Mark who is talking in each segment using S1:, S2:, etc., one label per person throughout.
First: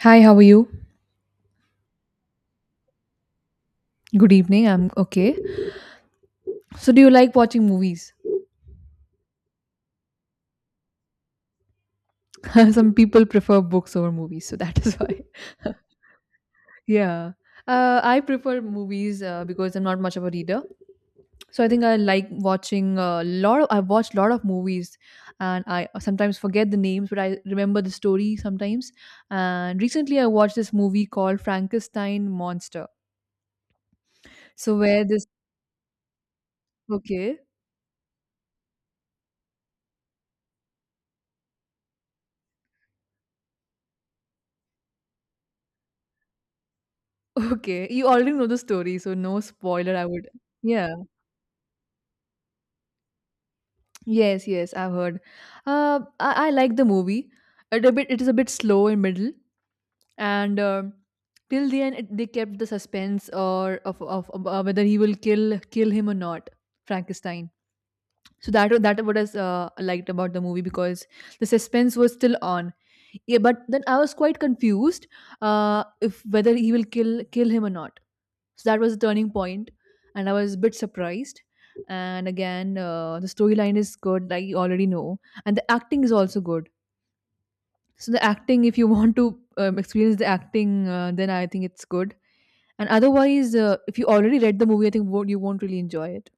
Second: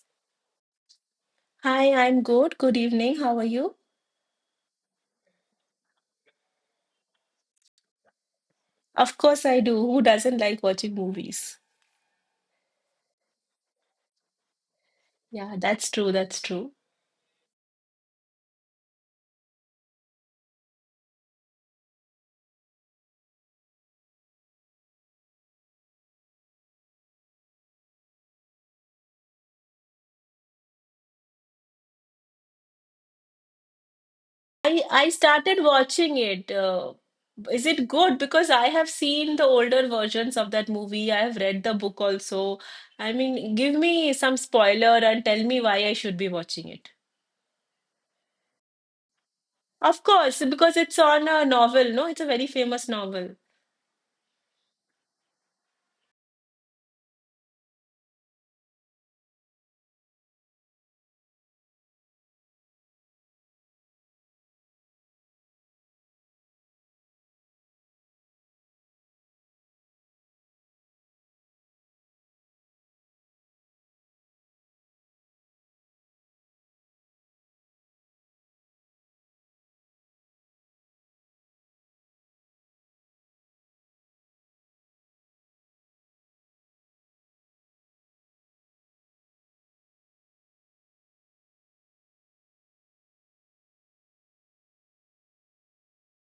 S1: Hi, how are you?
S2: Hi, I'm good. Good evening. How are you?
S1: Good evening. I'm okay. So, do you like watching movies?
S2: Of course I do. Who doesn't like watching movies?
S1: Some people prefer books over movies, so that is why.
S2: Yeah, that's true. That's true.
S1: Yeah. I prefer movies because I'm not much of a reader. So I think I like watching a lot. I've watched a lot of movies, and I sometimes forget the names, but I remember the story sometimes. And recently, I watched this movie called Frankenstein Monster. So
S2: I
S1: where
S2: I
S1: this
S2: started watching it.
S1: Okay.
S2: Is it good? Because I have seen the older versions of that movie. I have read the book also. I mean, give me some spoiler and tell me why I should be watching it.
S1: Okay, you already know the story, so no spoiler.
S2: Of
S1: I would
S2: course, because
S1: Yeah.
S2: it's on a novel, no? It's a very famous novel.
S1: Yes, yes, I've heard. I like the movie. It is a bit slow in middle, and till the end, they kept the suspense of whether he will kill him or not, Frankenstein. So that what is I liked about the movie because the suspense was still on. Yeah, but then I was quite confused, if whether he will kill him or not. So that was a turning point, and I was a bit surprised. And again, the storyline is good, like you already know, and the acting is also good. So the acting, if you want to experience the acting, then I think it's good. And otherwise, if you already read the movie, I think won't, you won't really enjoy it.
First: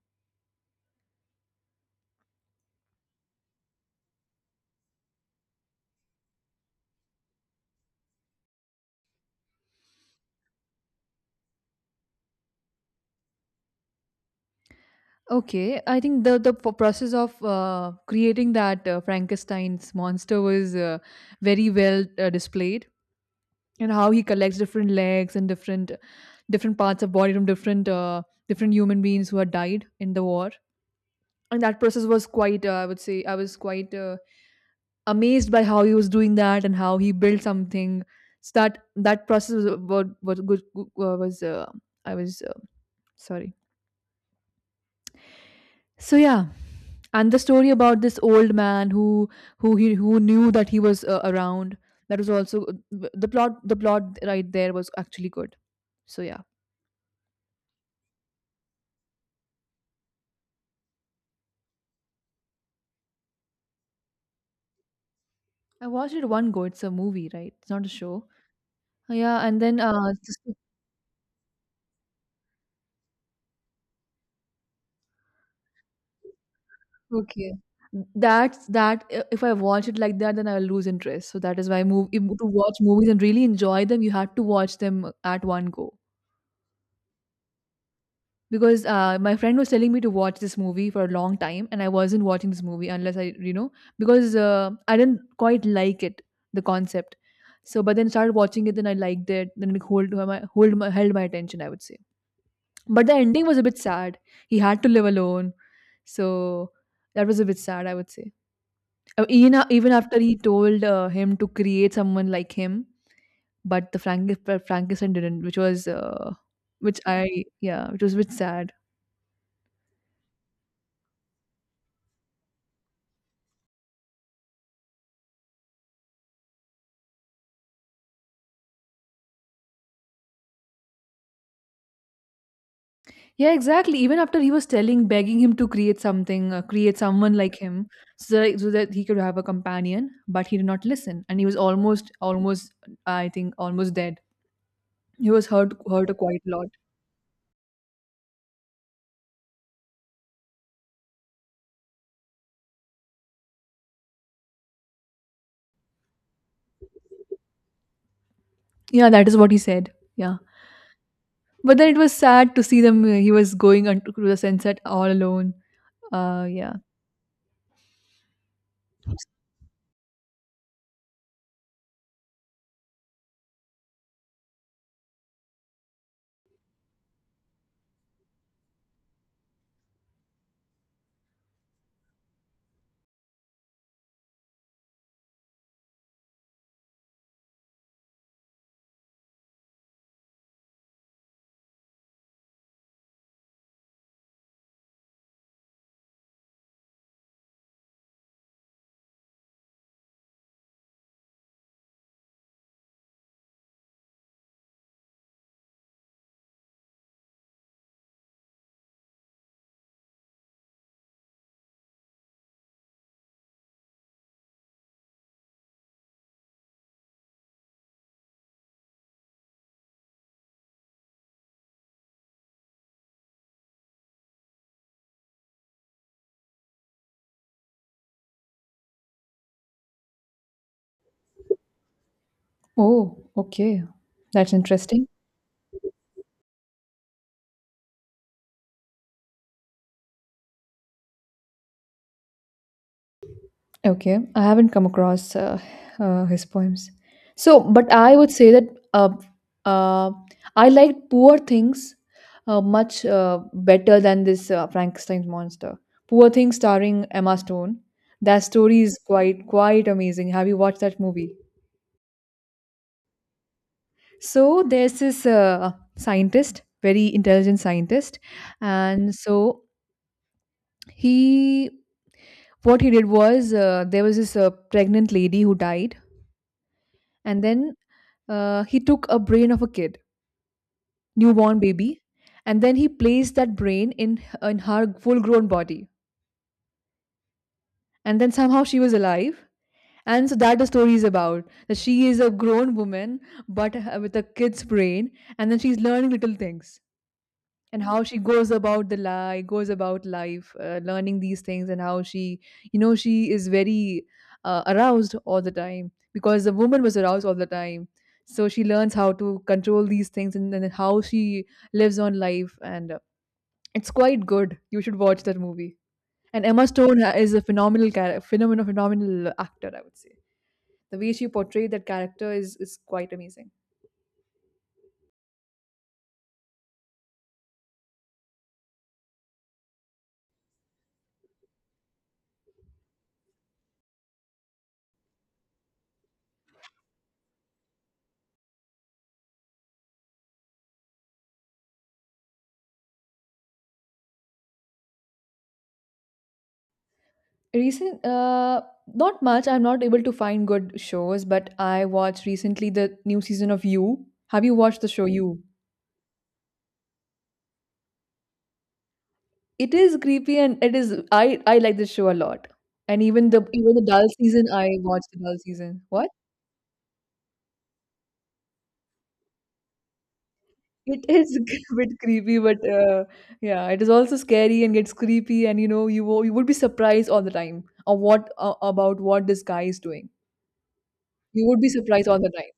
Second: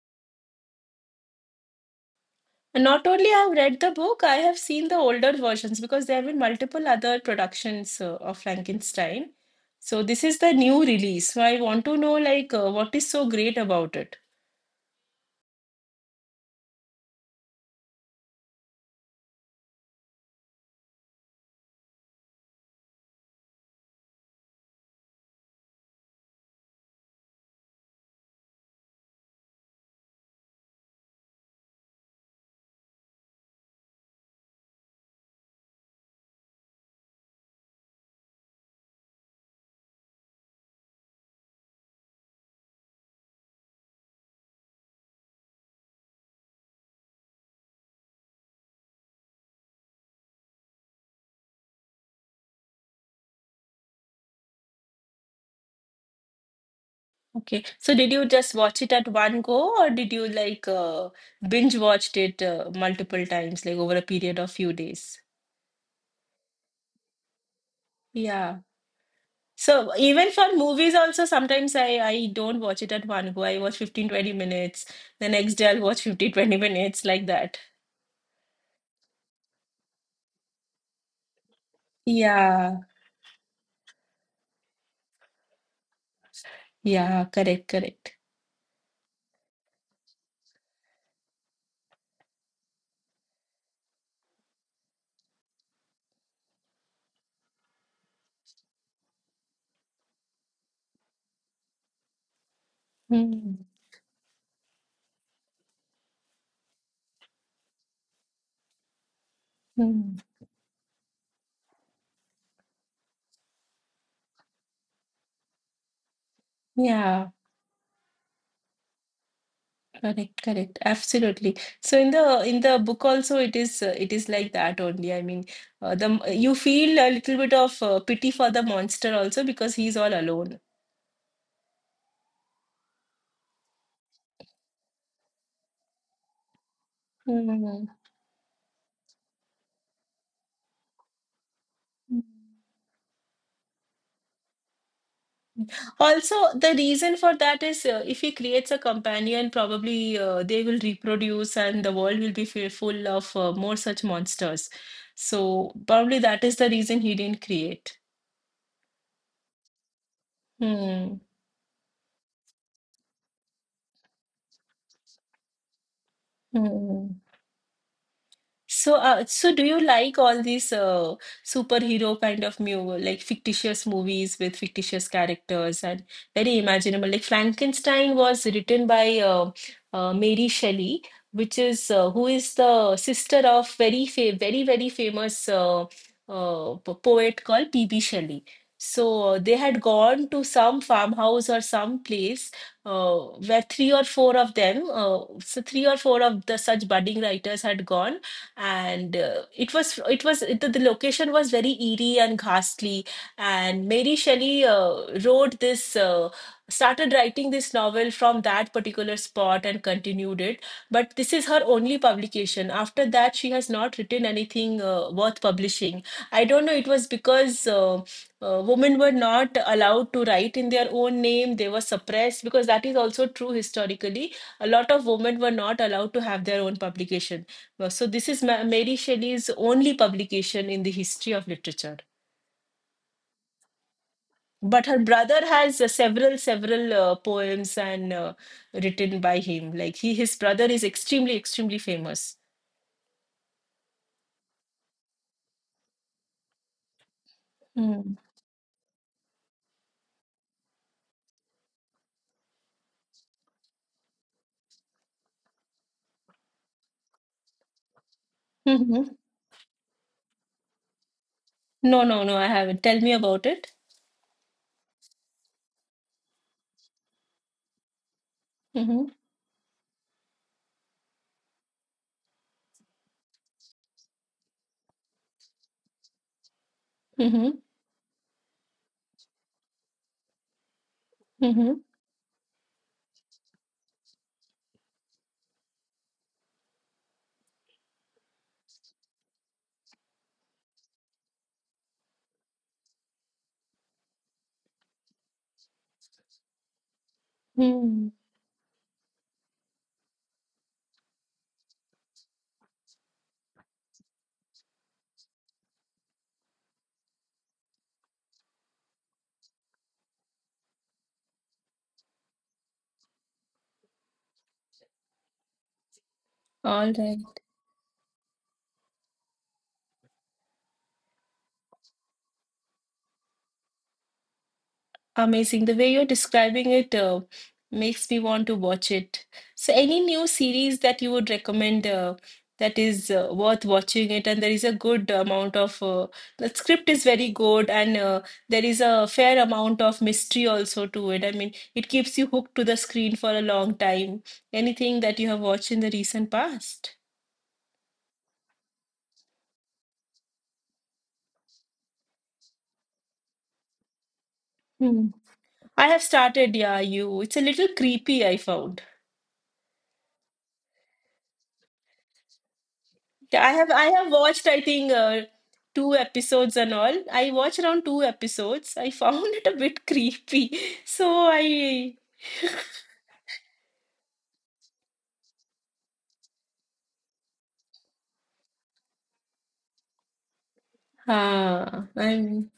S2: Not only I've read the book, I have seen the older versions because there have been multiple other productions of Frankenstein. So this is the new release. So I want to know like what is so great about it.
S1: Okay, I think the process of creating that Frankenstein's monster was very well displayed, and how he collects different legs and different parts of body from different human beings who had died in the war. And that process was quite, I would say I was quite, amazed by how he was doing that and how he built something. So that process was good, was I was sorry. So yeah. And the story about this old man, who knew that he was, around, that was also... the plot right there was actually good. So yeah.
S2: Okay. So did you just watch it at one go or did you like binge watched it multiple times like over a period of few days?
S1: I watched it one go. It's a movie, right? It's not a show.
S2: Yeah.
S1: Yeah. And then,
S2: So even for movies also sometimes I don't watch it at one go. I watch 15 to 20 minutes. The next day I'll watch 50 minutes like
S1: Okay,
S2: that.
S1: that's that. If I watch it like that, then I'll lose interest. So that is why, move if, to watch
S2: Yeah.
S1: movies and really enjoy them, you have to watch them at one go,
S2: Yeah, correct, correct.
S1: because, my friend was telling me to watch this movie for a long time, and I wasn't watching this movie unless I, because, I didn't quite like it, the concept. So, but then started watching it, then I liked it. Then it hold my held my attention, I would say. But the ending
S2: Hmm.
S1: was a bit sad. He had to live alone. So that was a bit sad, I would say. Even
S2: Hmm.
S1: after he told, him to create someone like him, but the Frankenstein didn't, which was,
S2: Yeah,
S1: yeah, which was a bit sad.
S2: correct, correct. Absolutely. So in the book also it is like that only. I mean, you feel a little bit of pity for the monster also because he's all alone.
S1: Yeah, exactly. Even after he was telling, begging him to create something, create someone like
S2: Hmm.
S1: him, so that he could have a companion, but he did not listen, and he was almost, almost, I think, almost dead. He was hurt
S2: Also,
S1: quite a lot.
S2: the reason for that is if he creates a companion, probably they will reproduce and the world will be full of more such monsters. So probably that is the reason he didn't create.
S1: Yeah, that is what he said. Yeah.
S2: Hmm.
S1: But then it was sad to see them. He was going on to the sunset all alone. Yeah.
S2: Hmm. So do you like all these superhero kind of mu like fictitious movies with fictitious characters and very imaginable? Like Frankenstein was written by Mary Shelley, which is who is the sister of very very famous poet called P.B. Shelley. So they had gone to some farmhouse or some place uh, where three or four of them, so three or four of the such budding writers had gone and it was the location was very eerie and ghastly, and Mary Shelley wrote this started writing this novel from that particular spot and continued it. But this is her only publication. After that, she has not written anything worth publishing. I don't know. It was because women were not allowed to write in their own name. They were suppressed because that is also true historically. A lot of women were not allowed to have their own publication. So this is Mary Shelley's only publication in the history of literature.
S1: Oh, okay. That's
S2: But her
S1: interesting.
S2: brother has several poems and written by him. Like his brother is extremely, extremely famous.
S1: Okay. I haven't come across, his poems. So, but
S2: Mm.
S1: I would say that, uh, uh, I liked Poor Things, much, better than this, Frankenstein's Monster. Poor Things starring Emma Stone. That story is
S2: Hmm.
S1: quite amazing. Have you watched that movie?
S2: No, no, no, I haven't. Tell me about it.
S1: So there's this, scientist, very intelligent scientist,
S2: Mm-hmm.
S1: and so, he, what he did was, there was this, pregnant lady who died, and
S2: Mm-hmm.
S1: then, he took a brain of a kid, newborn
S2: Mm-hmm.
S1: baby, and then he placed that brain in her full-grown body, and then somehow she was alive. And so that, the story is about that she is a grown woman, but, with a kid's brain, and then she's learning little things. And how
S2: Mm.
S1: she goes about life, learning these things, and how she you know she is very, aroused all the time, because the woman was aroused all the time. So she learns how to control these things, and then how she lives on life. And, it's quite good. You should watch that movie. And Emma
S2: All
S1: Stone
S2: right.
S1: is a phenomenal character, phenomenal, phenomenal actor, I would say. The way she portrayed that character is quite amazing.
S2: Amazing. The way you're describing it makes me want to watch it. So, any new series that you would recommend that is worth watching it, and there is a good amount of the script is very good, and there is a fair amount of mystery also to it. I mean, it keeps you hooked to the screen for a long time. Anything that you have watched in the recent past?
S1: Recent, not much. I'm not able to find good shows, but I watched recently the new season of You. Have you watched the show
S2: Hmm.
S1: You?
S2: I have started, yeah, you. It's a little creepy, I found.
S1: It is creepy, and it is. I like this show a lot. And even
S2: Yeah,
S1: the
S2: I have
S1: even the
S2: I
S1: dull
S2: have watched
S1: season,
S2: I
S1: I
S2: think
S1: watched the dull season.
S2: two
S1: What?
S2: episodes and all. I watched around two episodes. I found it a bit creepy.
S1: It
S2: So
S1: is a
S2: I
S1: bit creepy, but, yeah, it is also scary and gets creepy, and you would be surprised all the time of what about what this guy is doing. You would be
S2: ah
S1: surprised all the
S2: I'm
S1: time.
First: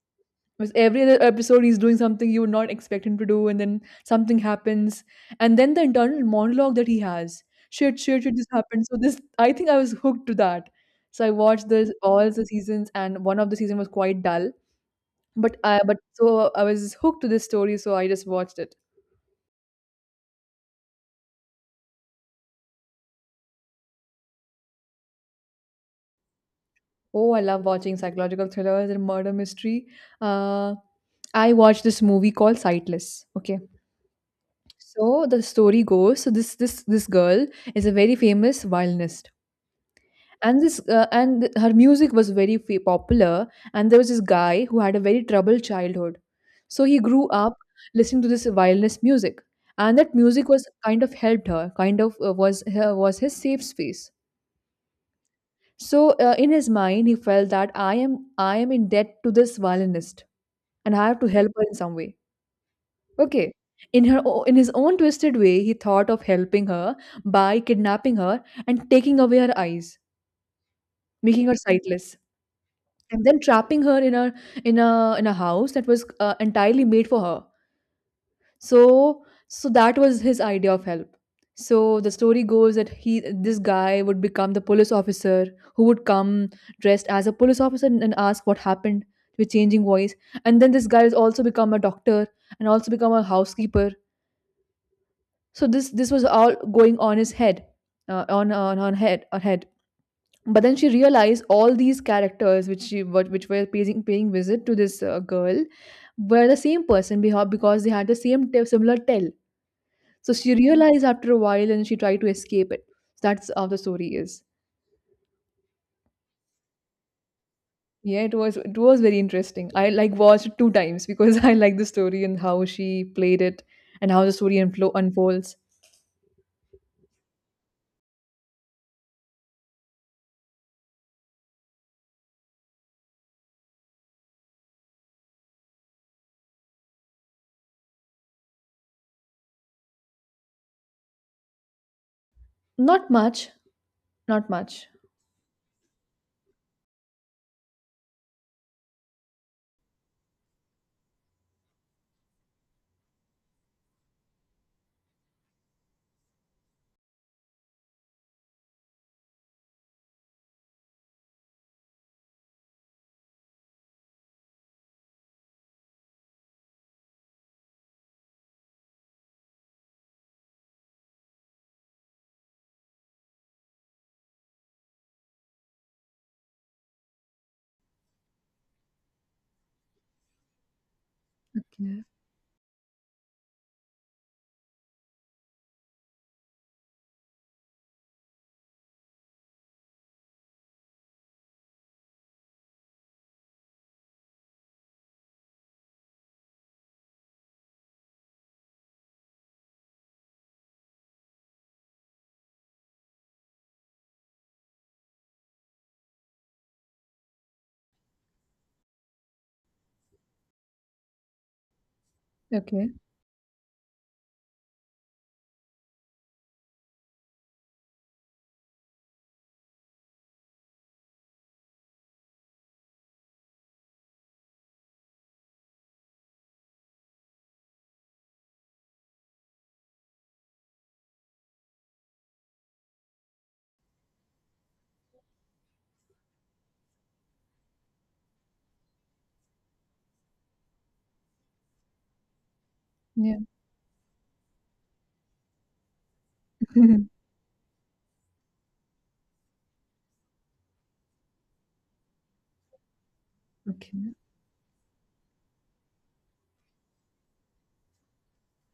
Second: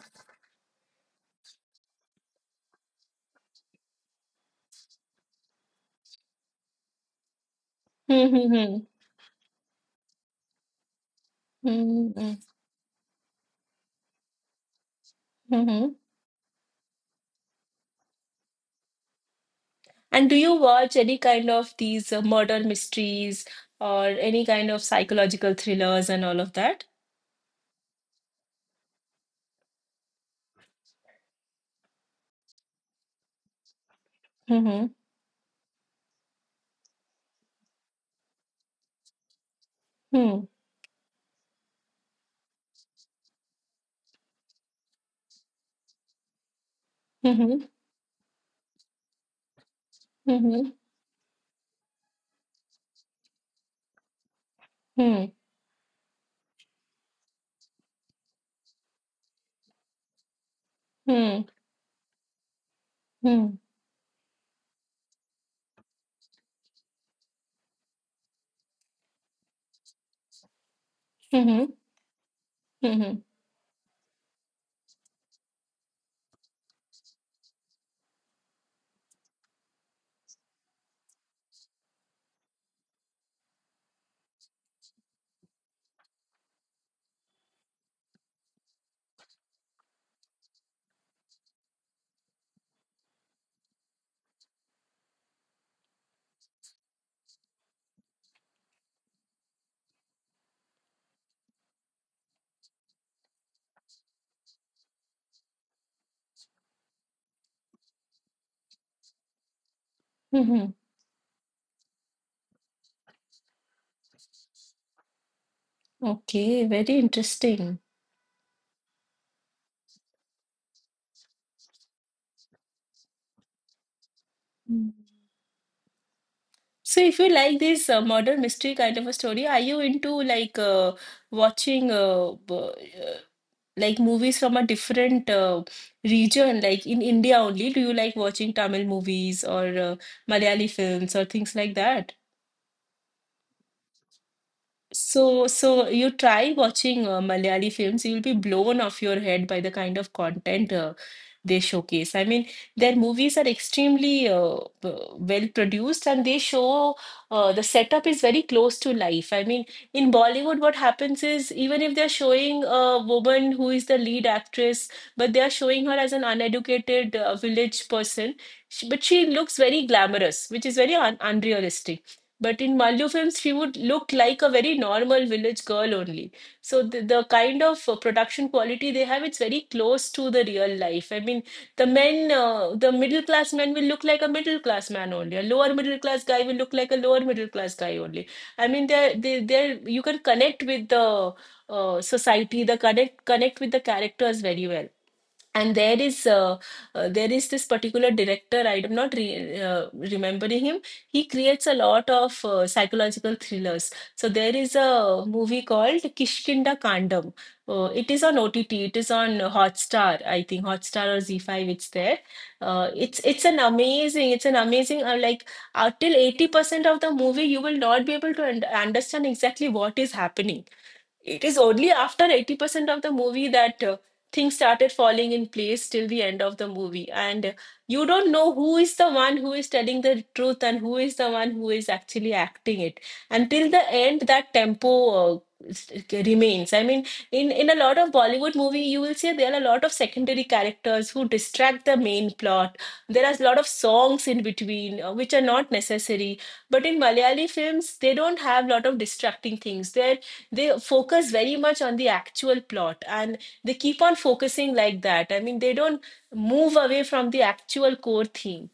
S1: Because every other episode, he's doing something you would not expect him to do, and then something happens, and then the internal monologue that he has. Shit, shit, shit, just happened.
S2: Mm-hmm.
S1: So this, I think I was hooked to that. So I watched this all the seasons, and one of the season was quite dull,
S2: Mm-hmm.
S1: but so I was hooked to this story, so I just watched it.
S2: And do you watch any kind of these murder mysteries or any kind of psychological thrillers and all of that?
S1: Oh, I love watching psychological thrillers and murder mystery. Uh, I watched this movie called Sightless. Okay.
S2: Mm-hmm.
S1: So the story goes, so this girl is a very famous violinist,
S2: Hmm.
S1: and her music was very popular. And there was this guy who had a very troubled childhood, so he grew up
S2: Hmm.
S1: listening to this violence music, and that
S2: Hmm.
S1: music was
S2: Hmm.
S1: kind of helped her, kind of, was his safe space.
S2: Mm-hmm.
S1: So, in his mind, he felt that I am in debt to this violinist, and I have to
S2: Hmm.
S1: help her in some way.
S2: Hmm.
S1: Okay.
S2: Hmm.
S1: In his own twisted way, he thought of helping her, by kidnapping her and taking away her eyes, making her
S2: Hmm.
S1: sightless,
S2: Hmm, hmm,
S1: and then trapping her in a in a house that was, entirely made for her. So, so that was his idea of help. So the story goes that he this guy would become the police officer, who would come dressed as a police officer, and ask what happened, with changing voice. And then this guy has also become a doctor, and also become a housekeeper. So this was all going on his head, on head but then she realized all these characters, which she what which were paying visit to this, girl, were the same person, because they had the same, similar tell. So
S2: hmm,
S1: she
S2: hmm.
S1: realized after a while, and she tried to escape it. So that's how the story is.
S2: Okay, very interesting.
S1: Yeah, it was very interesting. I, like, watched it two times, because I like the story, and how she played it, and how the story
S2: Hmm.
S1: unfolds.
S2: So if you like this murder mystery kind of a story, are you into like watching uh, like movies from a different region, like in India only? Do you like watching Tamil movies or Malayali films or things like that?
S1: Not much. Not much.
S2: So you try watching Malayali films, you'll be blown off your head by the kind of content they showcase. I mean, their movies are extremely well produced and they show the setup is very close to life. I mean, in Bollywood, what happens is even if they're showing a woman who is the lead actress, but they are showing her as an uneducated village person, but she looks very glamorous, which is very un unrealistic. But in Malayalam films, she would look like a very normal village girl only. So the kind of production quality they have, it's very close to the real life. I mean,
S1: Okay.
S2: the middle class man will look like a middle class man only. A lower middle class guy will look like a lower middle class guy only. I mean, you can connect with the society, the connect connect with the characters very well. And there is this particular director. I'm not re- remembering him. He creates a lot of psychological thrillers. So there is a movie called Kishkinda Kandam. It is on OTT. It is on Hotstar, I think. Hotstar or Z5, it's there.
S1: Okay.
S2: It's an amazing, till 80% of the movie you will not be able to understand exactly what is happening. It is only after 80% of the movie that things started falling in place till the end of the movie. And you don't know who is the one who is telling the truth and who is the one who is actually acting it. Until the end, that tempo remains. I mean, in a lot of Bollywood movie, you will see there are a lot of secondary characters who distract the main plot. There are
S1: Yeah.
S2: a lot of songs in between, which are not necessary. But in Malayali films, they don't have a lot of distracting things. There they focus very much on the actual plot and they keep on
S1: Okay.
S2: focusing like that. I mean, they don't move away from the actual core theme.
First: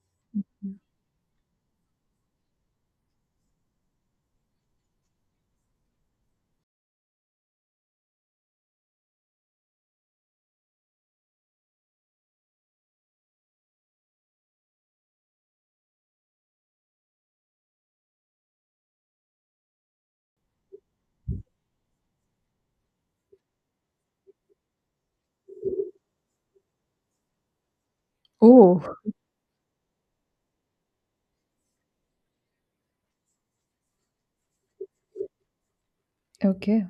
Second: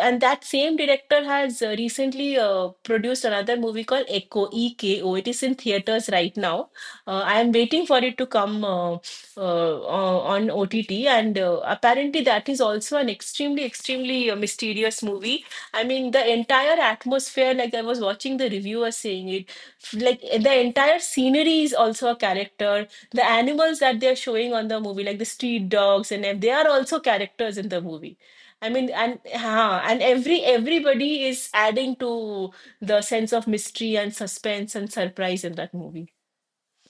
S2: And that same director has recently produced another movie called Echo, EKO. It is in theaters right now. I am waiting for it to come on OTT, and apparently that is also an extremely, extremely mysterious movie. I mean, the entire atmosphere, like I was watching the reviewer saying it, like the entire scenery is also a character. The animals that they're showing on the movie, like the street dogs and they are also characters in the movie. I mean,
S1: Oh,
S2: and everybody is adding to the sense of mystery and suspense and surprise in that movie.
S1: okay.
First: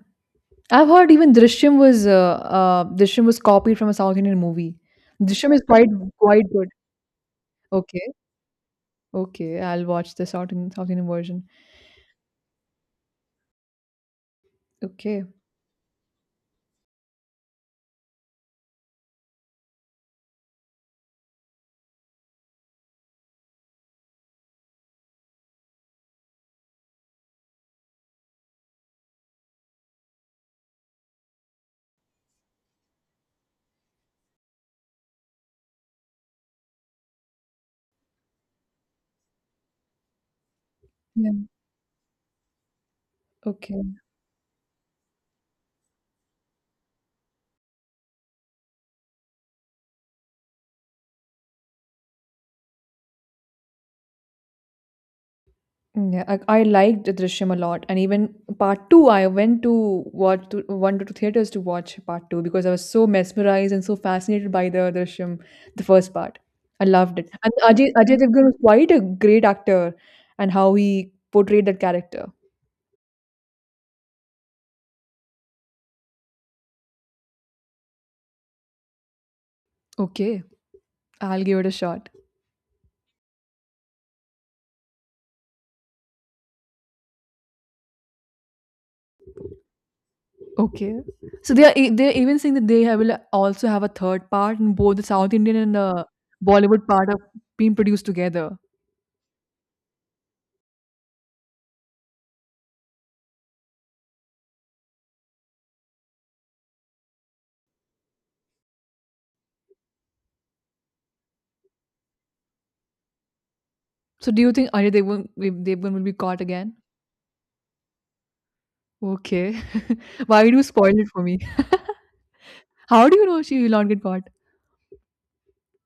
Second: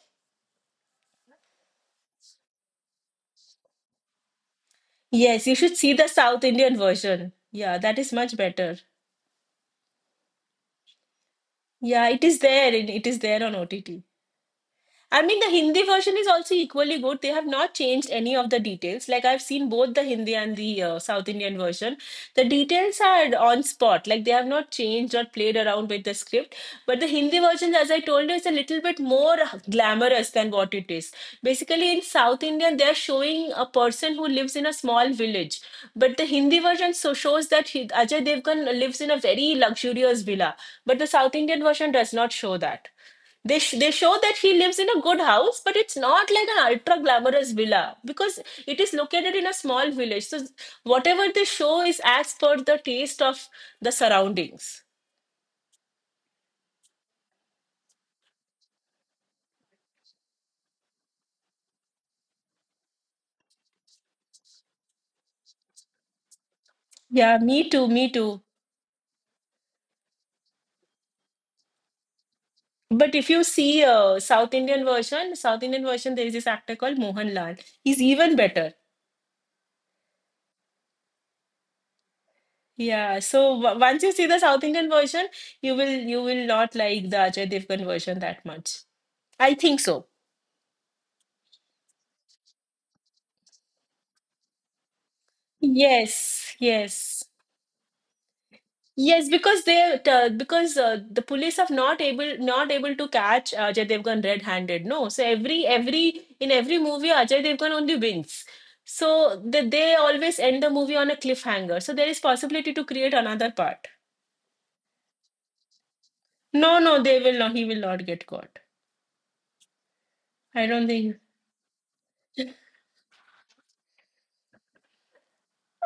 S1: I've heard even Drishyam was copied from a South Indian movie.
S2: Yes,
S1: Drishyam
S2: you
S1: is
S2: should
S1: quite
S2: see the South
S1: quite good.
S2: Indian version. Yeah, that is
S1: Okay,
S2: much better.
S1: okay, I'll watch the South Indian version.
S2: Yeah, it is there, and it is there on OTT. I
S1: Okay,
S2: mean, the Hindi version is also equally good. They have not changed any of the details. Like I've seen both the Hindi and the South Indian version. The details are on spot. Like they have not changed or played around with the script. But the Hindi version, as I told you, is a little bit more glamorous than what it is. Basically, in South Indian, they're showing a person who lives in a small village. But the Hindi version so shows that Ajay Devgan lives in a very luxurious villa. But the
S1: yeah,
S2: South Indian version does not show that. They
S1: okay.
S2: show that he lives in a good house, but it's not like an ultra glamorous villa because it is located in a small village. So whatever they show is as per the taste of the surroundings.
S1: Mm, yeah. I liked Drishyam a lot, and even part two, I went to two theaters to watch part two, because I was so mesmerized and so fascinated by the Drishyam, the first part. I loved it,
S2: Yeah,
S1: and
S2: me too,
S1: Ajay
S2: me
S1: Ajay
S2: too.
S1: Devgn was quite a great actor, and how he portrayed that character.
S2: But if you see a South Indian version, there is this actor called Mohanlal. He's even better.
S1: Okay, I'll give it a shot.
S2: Yeah. So w once you see the South Indian version, you will not like the Ajay Devgan version that much. I think so.
S1: Okay. So they're even saying that will also have a third part, and both the South Indian and the
S2: Yes,
S1: Bollywood part
S2: yes.
S1: are being produced together.
S2: Yes, because they because the police have not able to catch Ajay Devgan red-handed. No, so every movie Ajay Devgan only wins. So they always end the movie on a cliffhanger. So there is possibility to create another part.
S1: So do you think Ajay Devgn will be caught again?
S2: No, no, they will not. He will not get caught.
S1: Okay. Why do you
S2: I don't
S1: spoil it
S2: think.
S1: for me? How do you know she will not get caught?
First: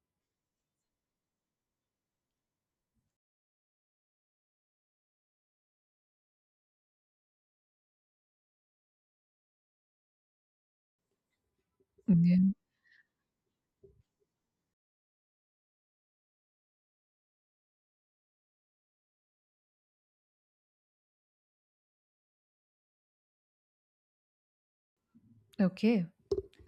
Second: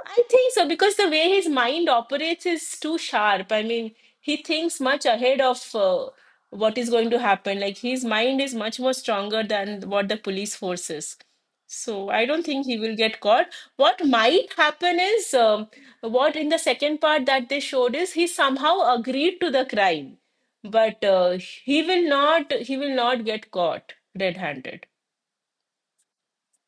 S2: I think so because the way his mind operates is too sharp. I mean, he thinks much ahead of what is going to happen. Like his mind is much more stronger than what the police force is. So I
S1: Yeah.
S2: don't think he will get caught. What might happen is what in the second part that they showed is he somehow agreed to the crime, but he will not. He will not get caught red-handed.
S1: Okay.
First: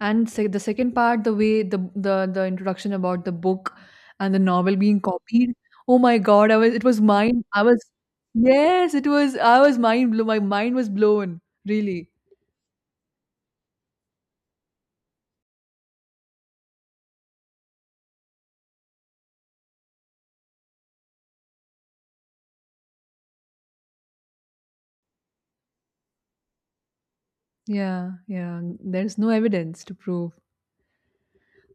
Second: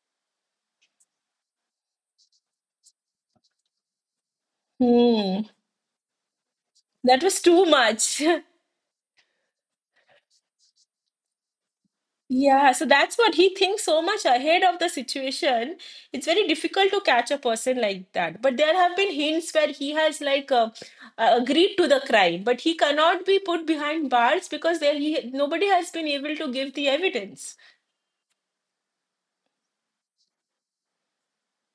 S1: And the second part, the way the introduction about the book and the novel being
S2: Hmm.
S1: copied. Oh my God, I was it was
S2: That was
S1: mind I
S2: too
S1: was
S2: much.
S1: yes, it was I was mind blown. My mind was blown, really.
S2: Yeah, so that's what he thinks so much ahead of the situation. It's very difficult to catch a person like that. But there have been hints where he has like agreed to the crime, but he cannot be put behind bars because there he nobody has been able to give the evidence.
S1: Yeah, yeah. There's no evidence to prove.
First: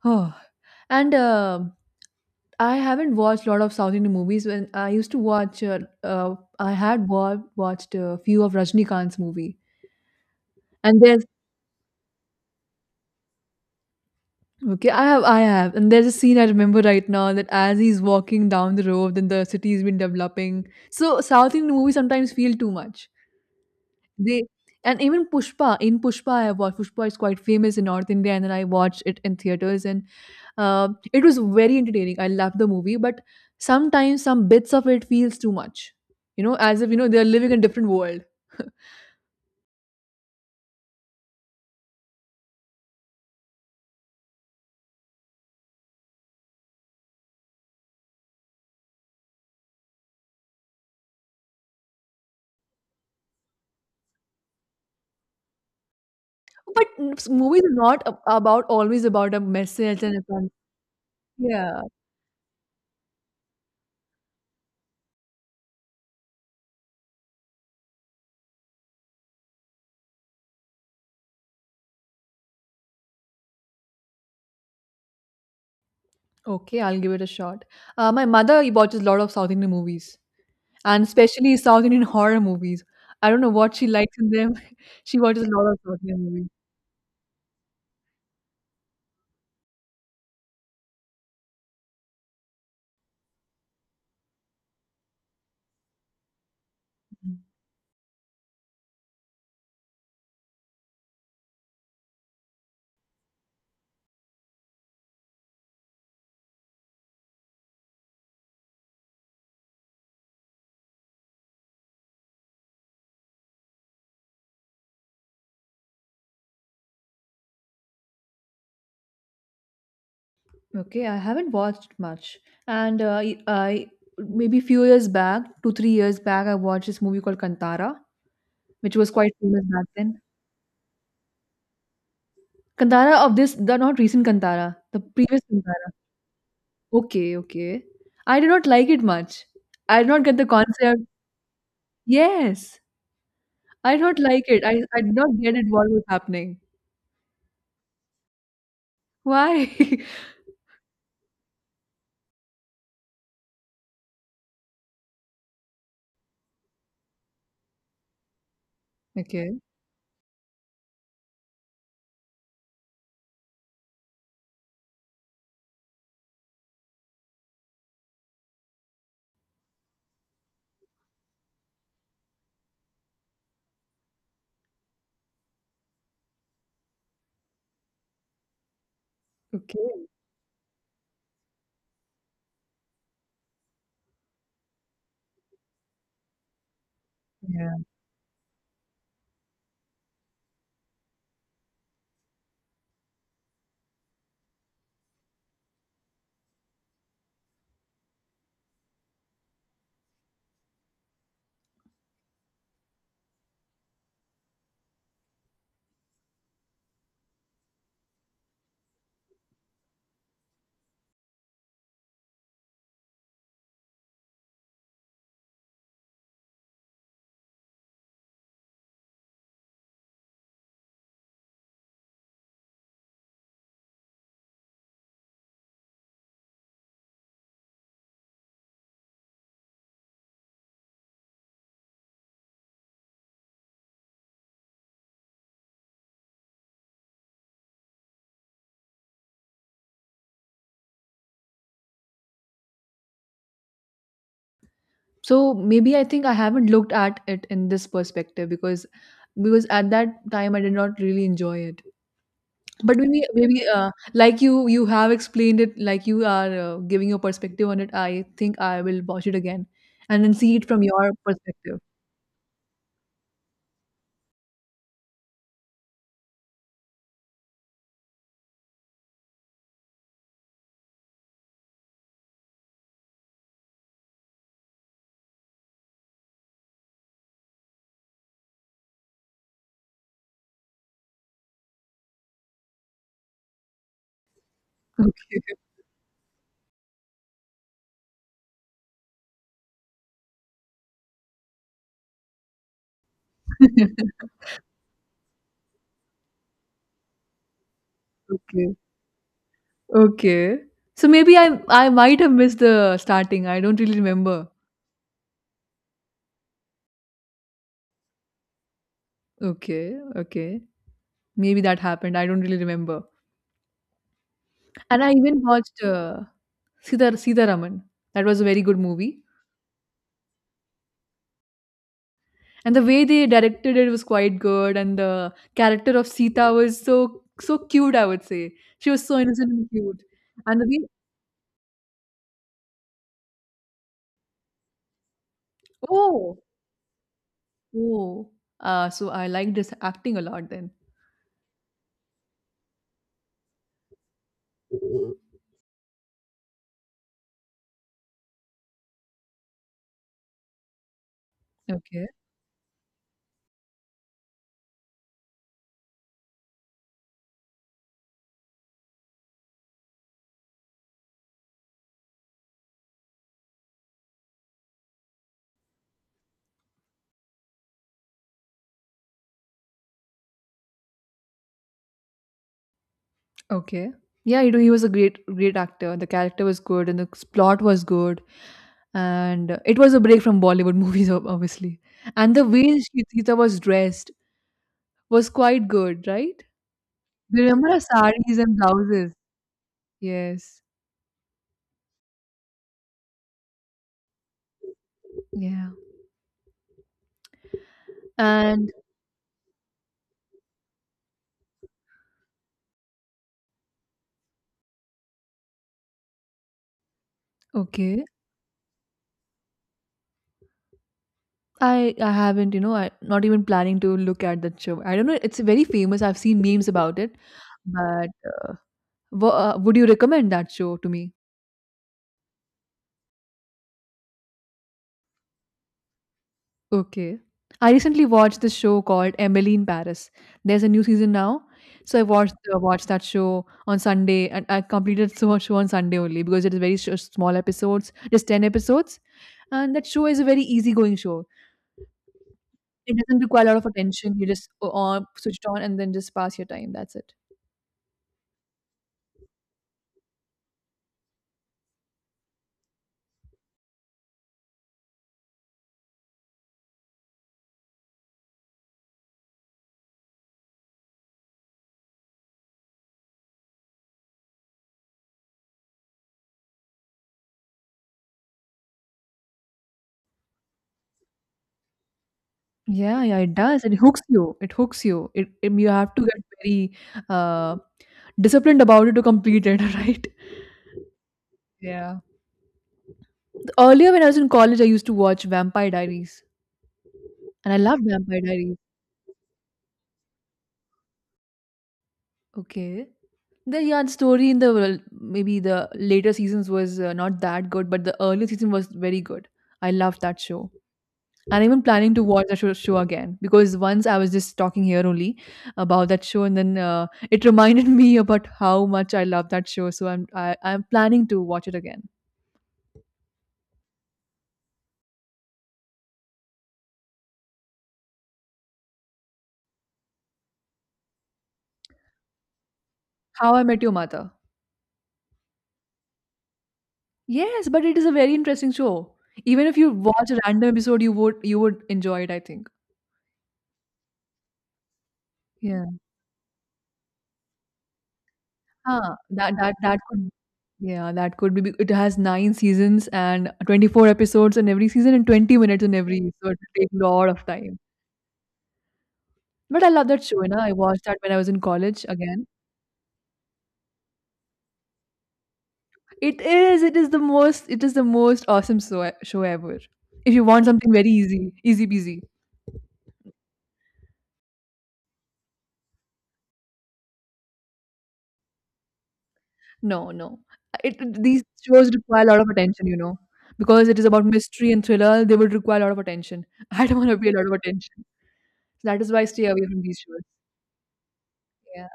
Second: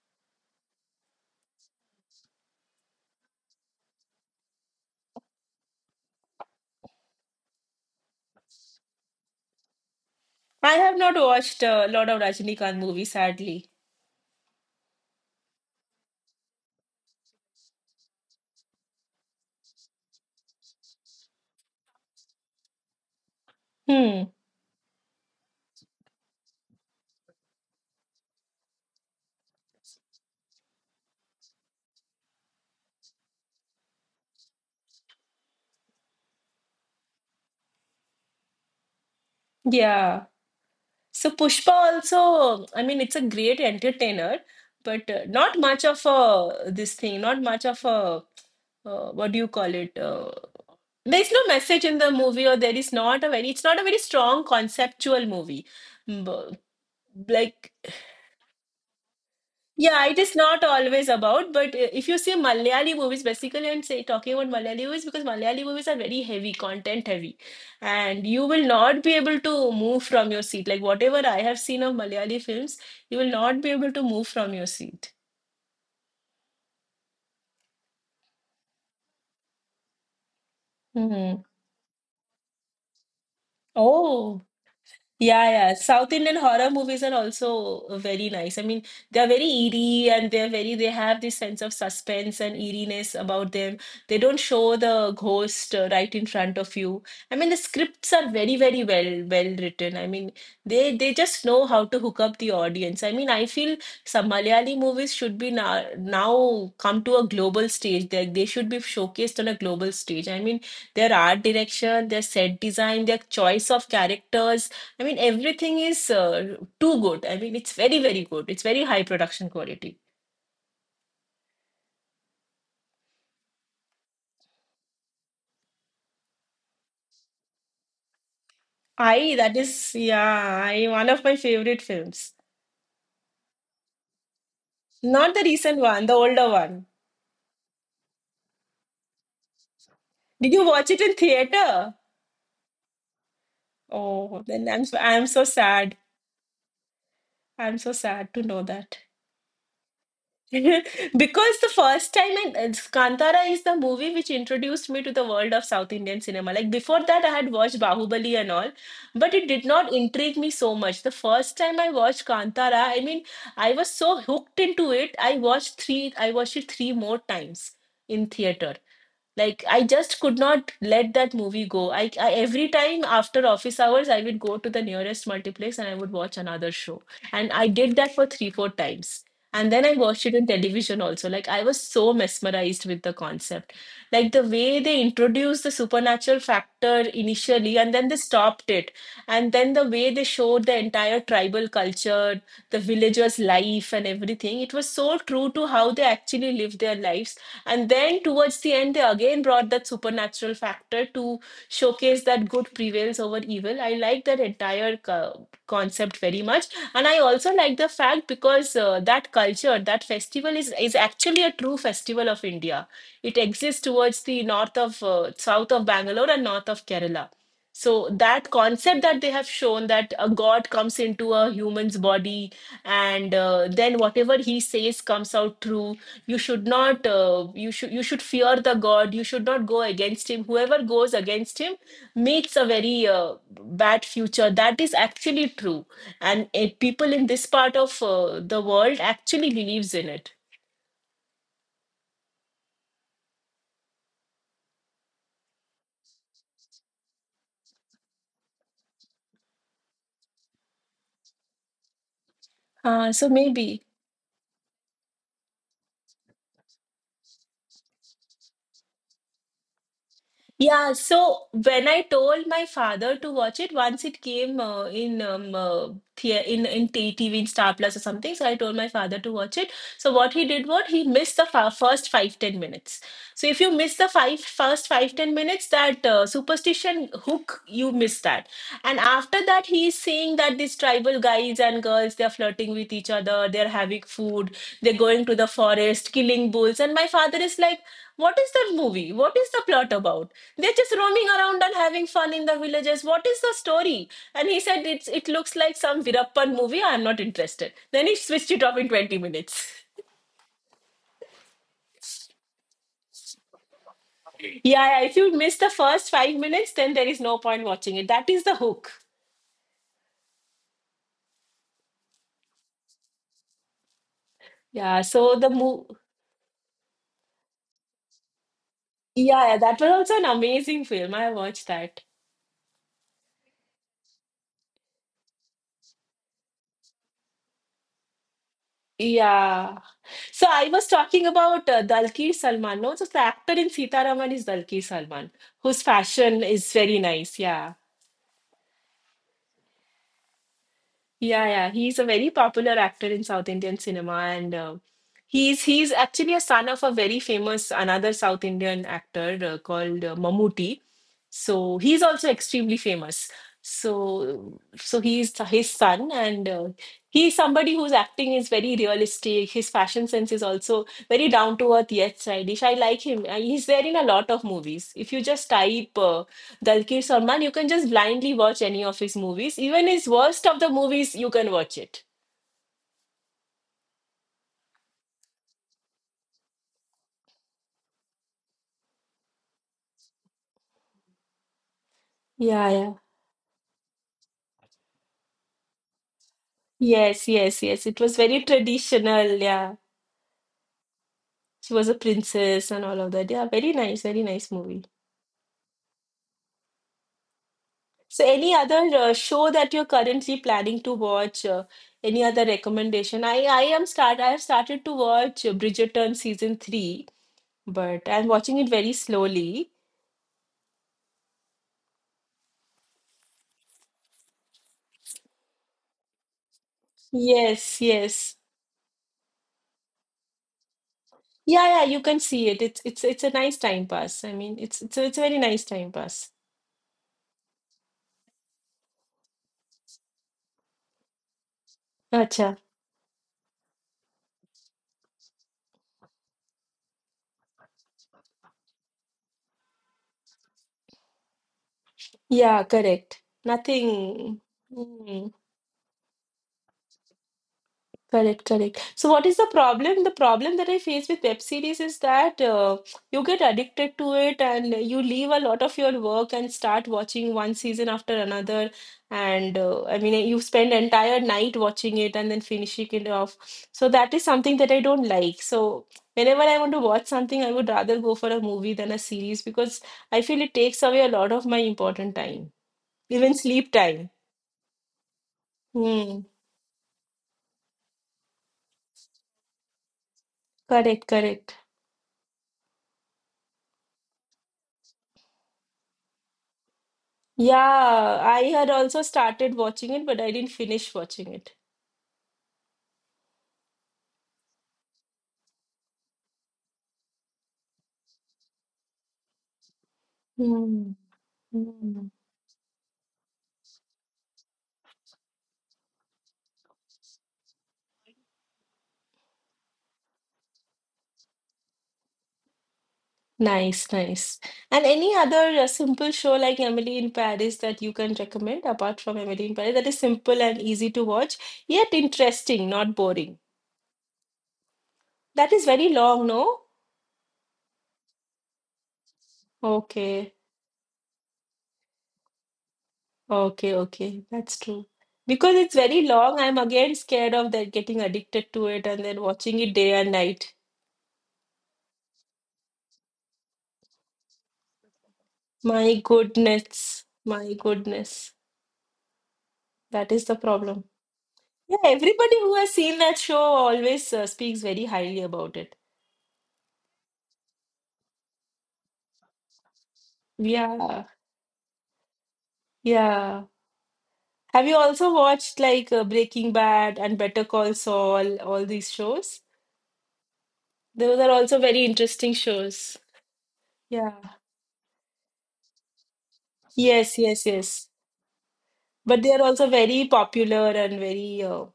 S1: Oh, and, I haven't watched a lot of South Indian movies. When I used to watch, I had watched a few of Rajnikant's movie,
S2: I have
S1: and
S2: not
S1: there's
S2: watched a lot of Rajinikanth movies, sadly.
S1: okay, I have, and there's a scene I remember right now that as he's walking down the road, then the city's been developing. So South Indian movies sometimes feel too much.
S2: Hmm.
S1: They and even Pushpa in Pushpa, I watched Pushpa is quite famous in North India, and then I watched it in theaters, and it was very entertaining. I loved the movie, but sometimes some bits of it feels too much. You know, as if they're living in a different world.
S2: Yeah. So Pushpa also, I mean, it's a great entertainer, but not much of a this thing, not much of a what do you call it? There is no message in the movie, or there is not a very. It's not a very strong conceptual movie. Mm, but,
S1: But movies
S2: like
S1: are not ab- about always about a message
S2: yeah,
S1: and
S2: it
S1: a
S2: is
S1: con-
S2: not always about, but
S1: yeah
S2: if you see Malayali movies, basically, and say talking about Malayali movies, because Malayali movies are very heavy, content heavy, and you will not be able to move from your seat. Like whatever I have seen of Malayali films, you will not be able to move from your seat.
S1: Okay, I'll give it a shot. My mother watches a lot of South Indian movies, and
S2: Hmm.
S1: especially South Indian horror movies. I don't know what she likes in
S2: Oh.
S1: them. She watches
S2: Yeah,
S1: a lot
S2: yeah.
S1: of South
S2: South
S1: Indian
S2: Indian
S1: movies.
S2: horror movies are also very nice. I mean, they are very eerie and they're very, they have this sense of suspense and eeriness about them. They don't show the ghost right in front of you. I mean, the scripts are very, very well written. I mean, they just know how to hook up the audience. I mean, I feel some Malayali movies should be now come to a global stage. They should be showcased on a global stage. I mean, their art direction, their set design, their choice of characters, I mean, everything is too good. I mean, it's very, very good. It's very high production quality.
S1: Okay, I haven't watched much, and maybe few years back, 2 3 years back, I watched this movie called Kantara, which was quite
S2: I, that
S1: famous back
S2: is,
S1: then.
S2: yeah, I, one of my favorite films.
S1: Kantara of this, the not recent Kantara, the
S2: Not the
S1: previous
S2: recent
S1: Kantara.
S2: one, the older one.
S1: Okay, okay. I did not like it much. I did not get the
S2: Did you watch it
S1: concept.
S2: in theater?
S1: Yes, I don't
S2: Oh,
S1: like it.
S2: then
S1: I I did
S2: I'm
S1: not
S2: so
S1: get it what
S2: sad.
S1: was happening.
S2: I'm so sad to know that.
S1: Why?
S2: Because the first time Kantara is the movie which introduced me to the world of South Indian cinema. Like before that, I had watched Bahubali and all, but it
S1: Okay.
S2: did not intrigue me so much. The first time I watched Kantara, I mean, I was so hooked into it. I watched it three more times in theater. Like I just could not let that movie go. I every time after office hours, I would go to the nearest multiplex and I would watch another show. And I did that for three, four times. And then I
S1: Okay.
S2: watched it on television also. Like I was so mesmerized with the concept. Like the way they introduced the supernatural factor initially
S1: Yeah.
S2: and then they stopped it. And then the way they showed the entire tribal culture, the villagers' life and everything, it was so true to how they actually live their lives, and then towards the end, they again brought that supernatural factor to showcase that good prevails over evil. I like that entire concept very much. And I also like the fact because that culture, that festival is actually a true festival of India. It exists towards the south of Bangalore and north of Kerala. So that concept that they have shown, that a god comes into a human's body and then whatever he says comes out true. You should not you should you should fear the god. You should not go against him. Whoever goes against him meets a very bad future. That is actually true, and people in this part of the world actually believes in it.
S1: So maybe I think I haven't looked at it in this perspective because at that time I did not really enjoy it. But
S2: uh,
S1: maybe
S2: so
S1: maybe
S2: maybe
S1: like you have explained it like you are giving your perspective on it. I think I will watch it again and then see it from
S2: Yeah,
S1: your
S2: so
S1: perspective.
S2: when I told my father to watch it, once it came in TV in Star Plus or something, so I told my father to watch it. So what he did was he missed the fa first five, ten minutes. So if you miss the five first five, ten minutes, that superstition hook, you miss that. And after that, he is saying that these tribal guys and girls, they are flirting with each other, they're having food, they're going to the
S1: Okay.
S2: forest, killing bulls, and my father is like, what is that movie? What is the plot about? They're just roaming around and having fun in the villages. What is the story? And he said it's, it looks like some Virappan movie, I'm not interested. Then he switched it off
S1: Okay.
S2: in 20 minutes.
S1: Okay. So maybe I might have missed the starting. I don't really remember.
S2: Yeah, yeah, if you miss the first 5 minutes, then there is no point watching it. That is the hook.
S1: Okay, okay. Maybe that happened. I don't really remember.
S2: yeah
S1: And I
S2: so
S1: even
S2: the
S1: watched
S2: mo-
S1: Sita Sitaraman. That was a very good movie.
S2: yeah, yeah, that was also an amazing film. I watched that.
S1: And the way they directed it was quite good. And the character of Sita was so so cute. I would say she was so innocent and
S2: Yeah,
S1: cute.
S2: so
S1: And the
S2: I was
S1: way
S2: talking about Dalkir Salman, no? So the actor in Sita Raman is Dalkir Salman, whose
S1: oh
S2: fashion is very nice. Yeah.
S1: oh. So I liked his acting a lot then.
S2: Yeah, yeah, he's a very popular actor in South Indian cinema, and he's actually a son of a very famous another South Indian actor called Mammootty. So he's
S1: Okay.
S2: also extremely famous. So so he's his son, and he's somebody whose acting is very realistic. His fashion sense is also very down to earth, yet stylish. I like him. He's there in a lot of movies. If you just type Dalkir Salman, you can just blindly watch any of his movies. Even his worst of the movies, you can watch it.
S1: Okay. Yeah, you know, he was a great, great actor. The character was good and the plot was good. And it was a break from Bollywood movies, obviously. And the
S2: Yeah,
S1: way
S2: yeah.
S1: Sita was dressed was quite good, right?
S2: Yes,
S1: Do you
S2: yes,
S1: remember her
S2: yes. It was
S1: saris
S2: very
S1: and blouses?
S2: traditional. Yeah.
S1: Yes.
S2: She was a princess and all of that. Yeah, very nice movie.
S1: Yeah.
S2: So, any
S1: And
S2: other show that you're currently planning to watch? Any other recommendation? I am start. I have started to watch Bridgerton season three, but
S1: okay,
S2: I'm watching it very slowly.
S1: I haven't, you know, I not even planning to look at that show. I don't know. It's very famous. I've seen memes about it,
S2: Yes,
S1: but
S2: yes.
S1: would you recommend that show to me?
S2: Yeah, yeah, you can see it. It's a nice time pass. I mean, it's a very nice time pass.
S1: Okay. I recently watched this show called Emily in Paris. There's a new season now. So I watched
S2: Acha.
S1: watched that show on Sunday and I completed so much show on Sunday only because it is very small episodes, just 10 episodes. And that show is a very easygoing show.
S2: Yeah,
S1: It doesn't
S2: correct.
S1: require a lot of attention. You
S2: Nothing.
S1: just
S2: Mm,
S1: switch it on and then just pass your time. That's it.
S2: correct, correct. So, what is the problem? The problem that I face with web series is that you get addicted to it and you leave a lot of your work and start watching one season after another. And I mean, you spend entire night watching it and then finishing it off. So, that is something that I don't like. So, whenever I want to watch something, I would rather go for a movie than a series because I feel it takes away a lot of my important time,
S1: Yeah, yeah,
S2: even
S1: it does.
S2: sleep
S1: It hooks
S2: time.
S1: you. It hooks you. It you have to get
S2: Hmm.
S1: very uh, disciplined about it to complete it, right?
S2: Correct, correct.
S1: Yeah. Earlier, when I was in college, I used to watch Vampire Diaries, and I loved
S2: Yeah,
S1: Vampire
S2: I
S1: Diaries.
S2: had also started watching it, but I didn't finish watching it.
S1: Okay. The story in the well, maybe the later seasons was not that good, but the early season was very good. I loved that show.
S2: Hmm.
S1: And even planning to
S2: Hmm.
S1: watch that show again because once I was just talking here only about that show, and then it reminded me about how much I love that show. So I'm planning to watch it again.
S2: Nice, nice. And any other simple show like Emily in Paris that you can recommend, apart from Emily in Paris, that is simple and easy to watch, yet interesting, not
S1: How
S2: boring.
S1: I Met Your Mother.
S2: That is very long, no?
S1: Yes, but it is a very interesting show. Even if you watch a
S2: Okay,
S1: random episode, you would enjoy it. I think.
S2: okay, okay. That's true. Because
S1: Yeah.
S2: it's very long, I'm again scared of that, getting addicted to it
S1: Huh.
S2: and then
S1: That that
S2: watching it
S1: that
S2: day
S1: could.
S2: and night.
S1: Yeah, that could be. It has nine seasons and 24 episodes in every season and 20 minutes in
S2: My
S1: every. So it will take a
S2: goodness,
S1: lot of
S2: my
S1: time.
S2: goodness.
S1: But I love that
S2: That
S1: show,
S2: is
S1: you
S2: the
S1: know. I
S2: problem.
S1: watched that when I was in
S2: Yeah,
S1: college again.
S2: everybody who has seen that show always speaks very highly about it.
S1: It is the most awesome show ever. If you want something very
S2: Yeah,
S1: easy, easy peasy.
S2: yeah. Have you also watched like Breaking Bad and Better Call Saul, all these shows?
S1: No, no.
S2: Those
S1: These
S2: are also
S1: shows
S2: very
S1: require a lot of
S2: interesting
S1: attention, you
S2: shows.
S1: know, because it is about
S2: Yeah.
S1: mystery and thriller. They would require a lot of attention. I don't want to pay a
S2: Yes,
S1: lot of
S2: yes,
S1: attention.
S2: yes.
S1: That is why I
S2: But
S1: stay
S2: they are
S1: away from
S2: also
S1: these shows.
S2: very popular and very
S1: Yeah.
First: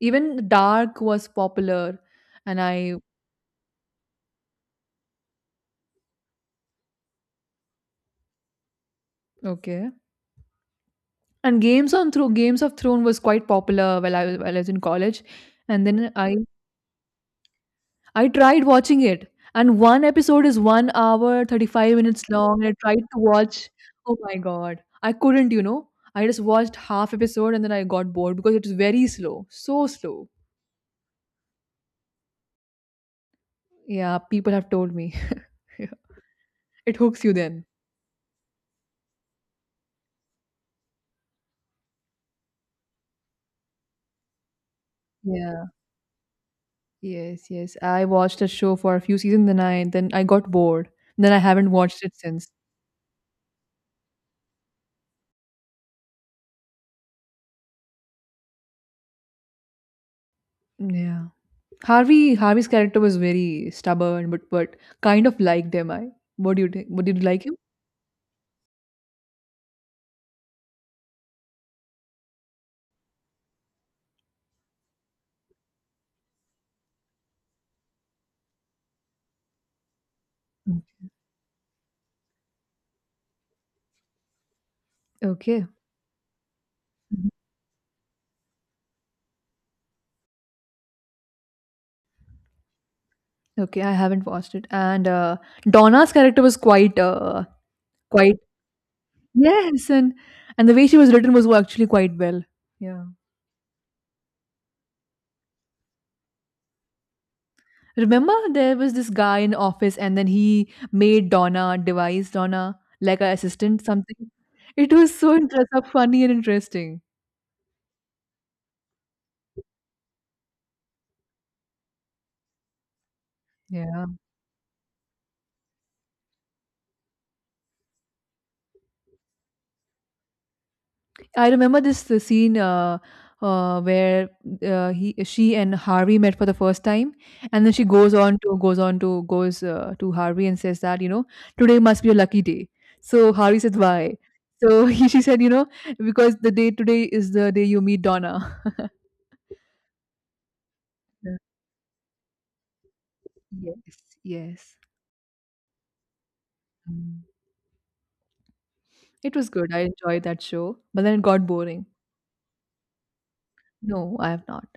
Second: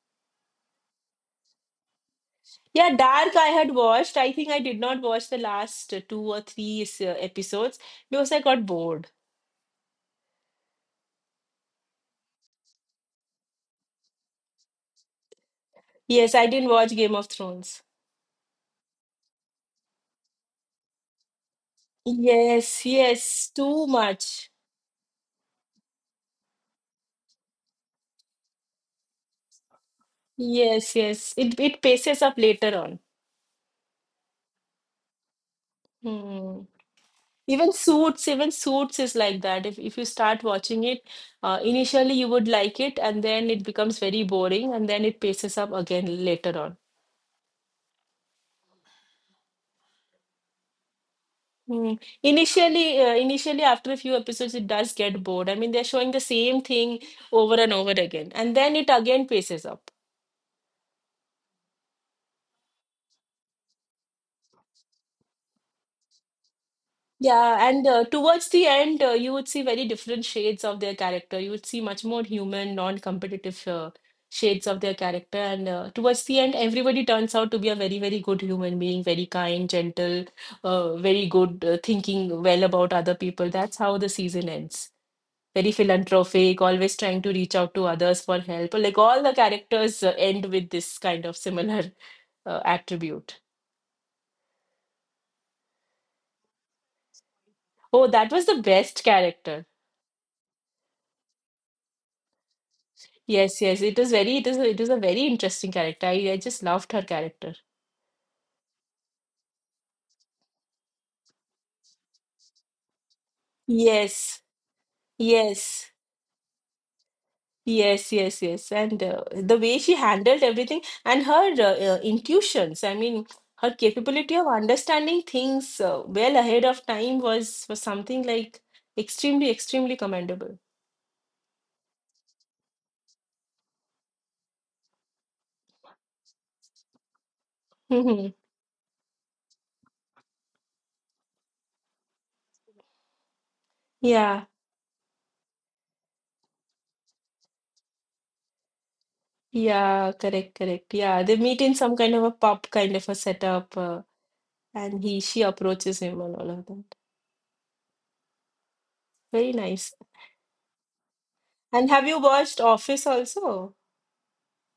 S1: Even Dark was popular, and
S2: Yeah,
S1: I
S2: Dark I had watched. I think I did not watch the last two or three episodes because I got bored.
S1: okay. And Games on Throne, Games of Throne was quite popular while I was in college, and then
S2: Yes,
S1: I
S2: I didn't watch Game of Thrones.
S1: I tried watching it, and one episode is 1 hour 35 minutes long, and I
S2: Yes,
S1: tried to
S2: yes,
S1: watch.
S2: too
S1: Oh my
S2: much.
S1: god. I couldn't, you know. I just watched half episode and then I got bored because it is very slow. So slow.
S2: Yes, yes. It paces up later on.
S1: Yeah, people have told me.
S2: Hmm.
S1: It hooks you then.
S2: Even Suits is like that. If you start watching it, initially you would like it, and then it becomes very boring, and then it paces
S1: Yeah.
S2: up again later on.
S1: Yes, yes. I watched a show for a few seasons then I got bored. Then I haven't
S2: Hmm.
S1: watched it since.
S2: Initially, initially after a few episodes, it does get bored. I mean, they're showing the same thing over and over again, and then it again paces up.
S1: Yeah. Harvey Harvey's character was very stubborn but kind of liked him I. What do you think? What did you like him?
S2: Yeah, and towards the end, you would see very different shades of their character. You would see much more human, non-competitive shades of their character. And towards the end, everybody turns out to be a very, very good human being, very kind, gentle,
S1: Mm.
S2: very good, thinking well about other people. That's how the season ends.
S1: Okay.
S2: Very philanthropic, always trying to reach out to others for help. Like all the characters end with this kind of similar attribute.
S1: Okay, I haven't watched it. And Donna's character was quite,
S2: Oh, that
S1: quite
S2: was the best character.
S1: yes, and the way she was written was actually quite well. Yeah.
S2: Yes, yes, it is very, it is a very interesting character. I just loved her character.
S1: Remember, there was this guy in office, and then he made Donna devised Donna like an assistant something.
S2: Yes,
S1: It was so interest,
S2: yes,
S1: funny and interesting.
S2: yes, and the way she handled everything and her intuitions. I mean, her
S1: Yeah.
S2: capability of understanding things well ahead of time was something like extremely, extremely commendable.
S1: I remember this scene where he, she and Harvey met for the first time, and then she goes
S2: Hmm.
S1: on to goes on to goes to Harvey and says that you know today must be a lucky day. So Harvey says why?
S2: Yeah,
S1: So she said you know because the day today is the day you meet Donna.
S2: yeah, correct, correct. Yeah, they meet in some kind of a pub kind of a
S1: Yeah.
S2: setup,
S1: Yes, yes.
S2: and he she approaches him and all of that.
S1: Mm. It was
S2: Very
S1: good. I
S2: nice.
S1: enjoyed that show, but then it got boring.
S2: And have you watched Office also?
S1: No, I have not.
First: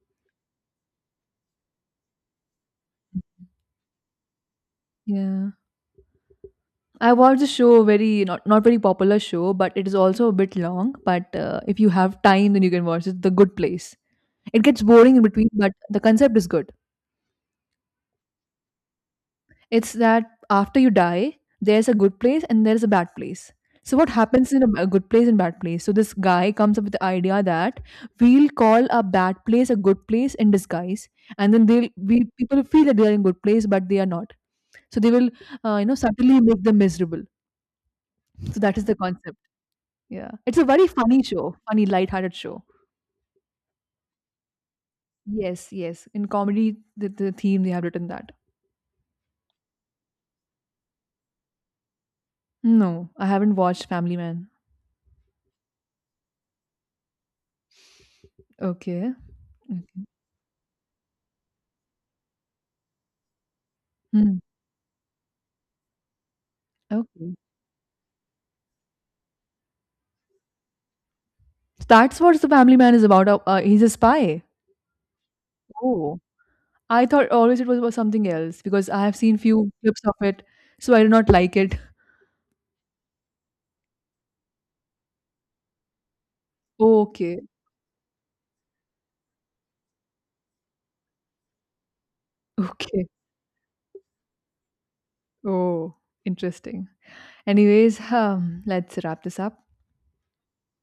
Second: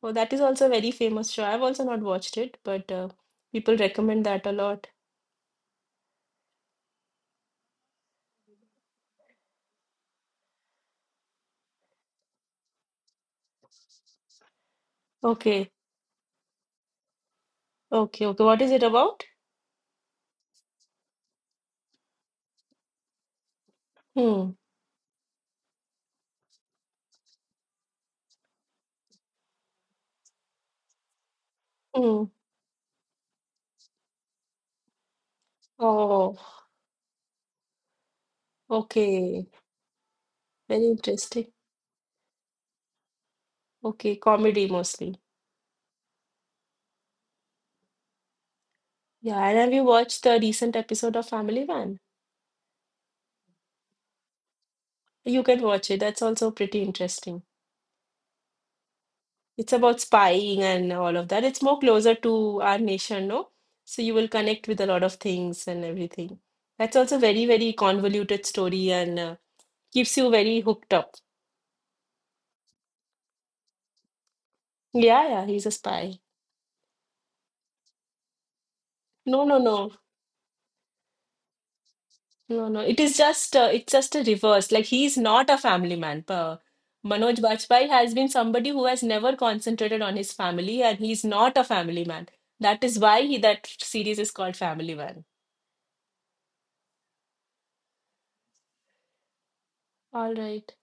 S2: Oh, that is also a very famous show. I've also not watched it, but people recommend that a lot.
S1: Yeah. I watched the show, very not very popular show, but it is also a bit long. But if you have time, then you can watch it. The Good Place. It gets boring in between,
S2: Okay,
S1: but the concept is good.
S2: okay, okay. What is it about?
S1: It's that after you die, there's a good place and there's a bad place. So what
S2: Hmm.
S1: happens in a, a good place and bad place? So this guy comes up with the idea that we'll call a bad place a good place in disguise, and then they'll
S2: Hmm.
S1: we people feel that they are in good place, but they are not. So they will, you know,
S2: Oh,
S1: subtly make them miserable. So that is the concept.
S2: okay.
S1: Yeah. It's a
S2: Very
S1: very funny
S2: interesting.
S1: show, funny, light-hearted show.
S2: Okay, comedy mostly.
S1: Yes, yes. In comedy, the theme they have written that.
S2: Yeah, and have you watched the recent episode of Family Man?
S1: No, I haven't watched Family Man.
S2: You can watch it. That's also pretty interesting.
S1: Okay.
S2: It's about
S1: Okay.
S2: spying and all of that. It's more closer to our nation, no? So you will
S1: Hmm.
S2: connect with a lot of things and everything. That's also
S1: Okay.
S2: very, very convoluted story, and keeps you very hooked up.
S1: So that's what the Family Man is about. He's a spy.
S2: Yeah, yeah, he's a spy.
S1: Oh. I thought always it was about something else because I have seen
S2: No, no,
S1: few
S2: no,
S1: clips of it, so I do not like it.
S2: no, no. It is just, it's just a reverse. Like he's not a family man. Manoj
S1: Okay.
S2: Bajpayee has been somebody who has never concentrated on his family, and he's not a family man. That is
S1: Okay.
S2: why he, that series is called Family Man.
S1: Oh, interesting. Anyways, let's wrap this up.
S2: All right.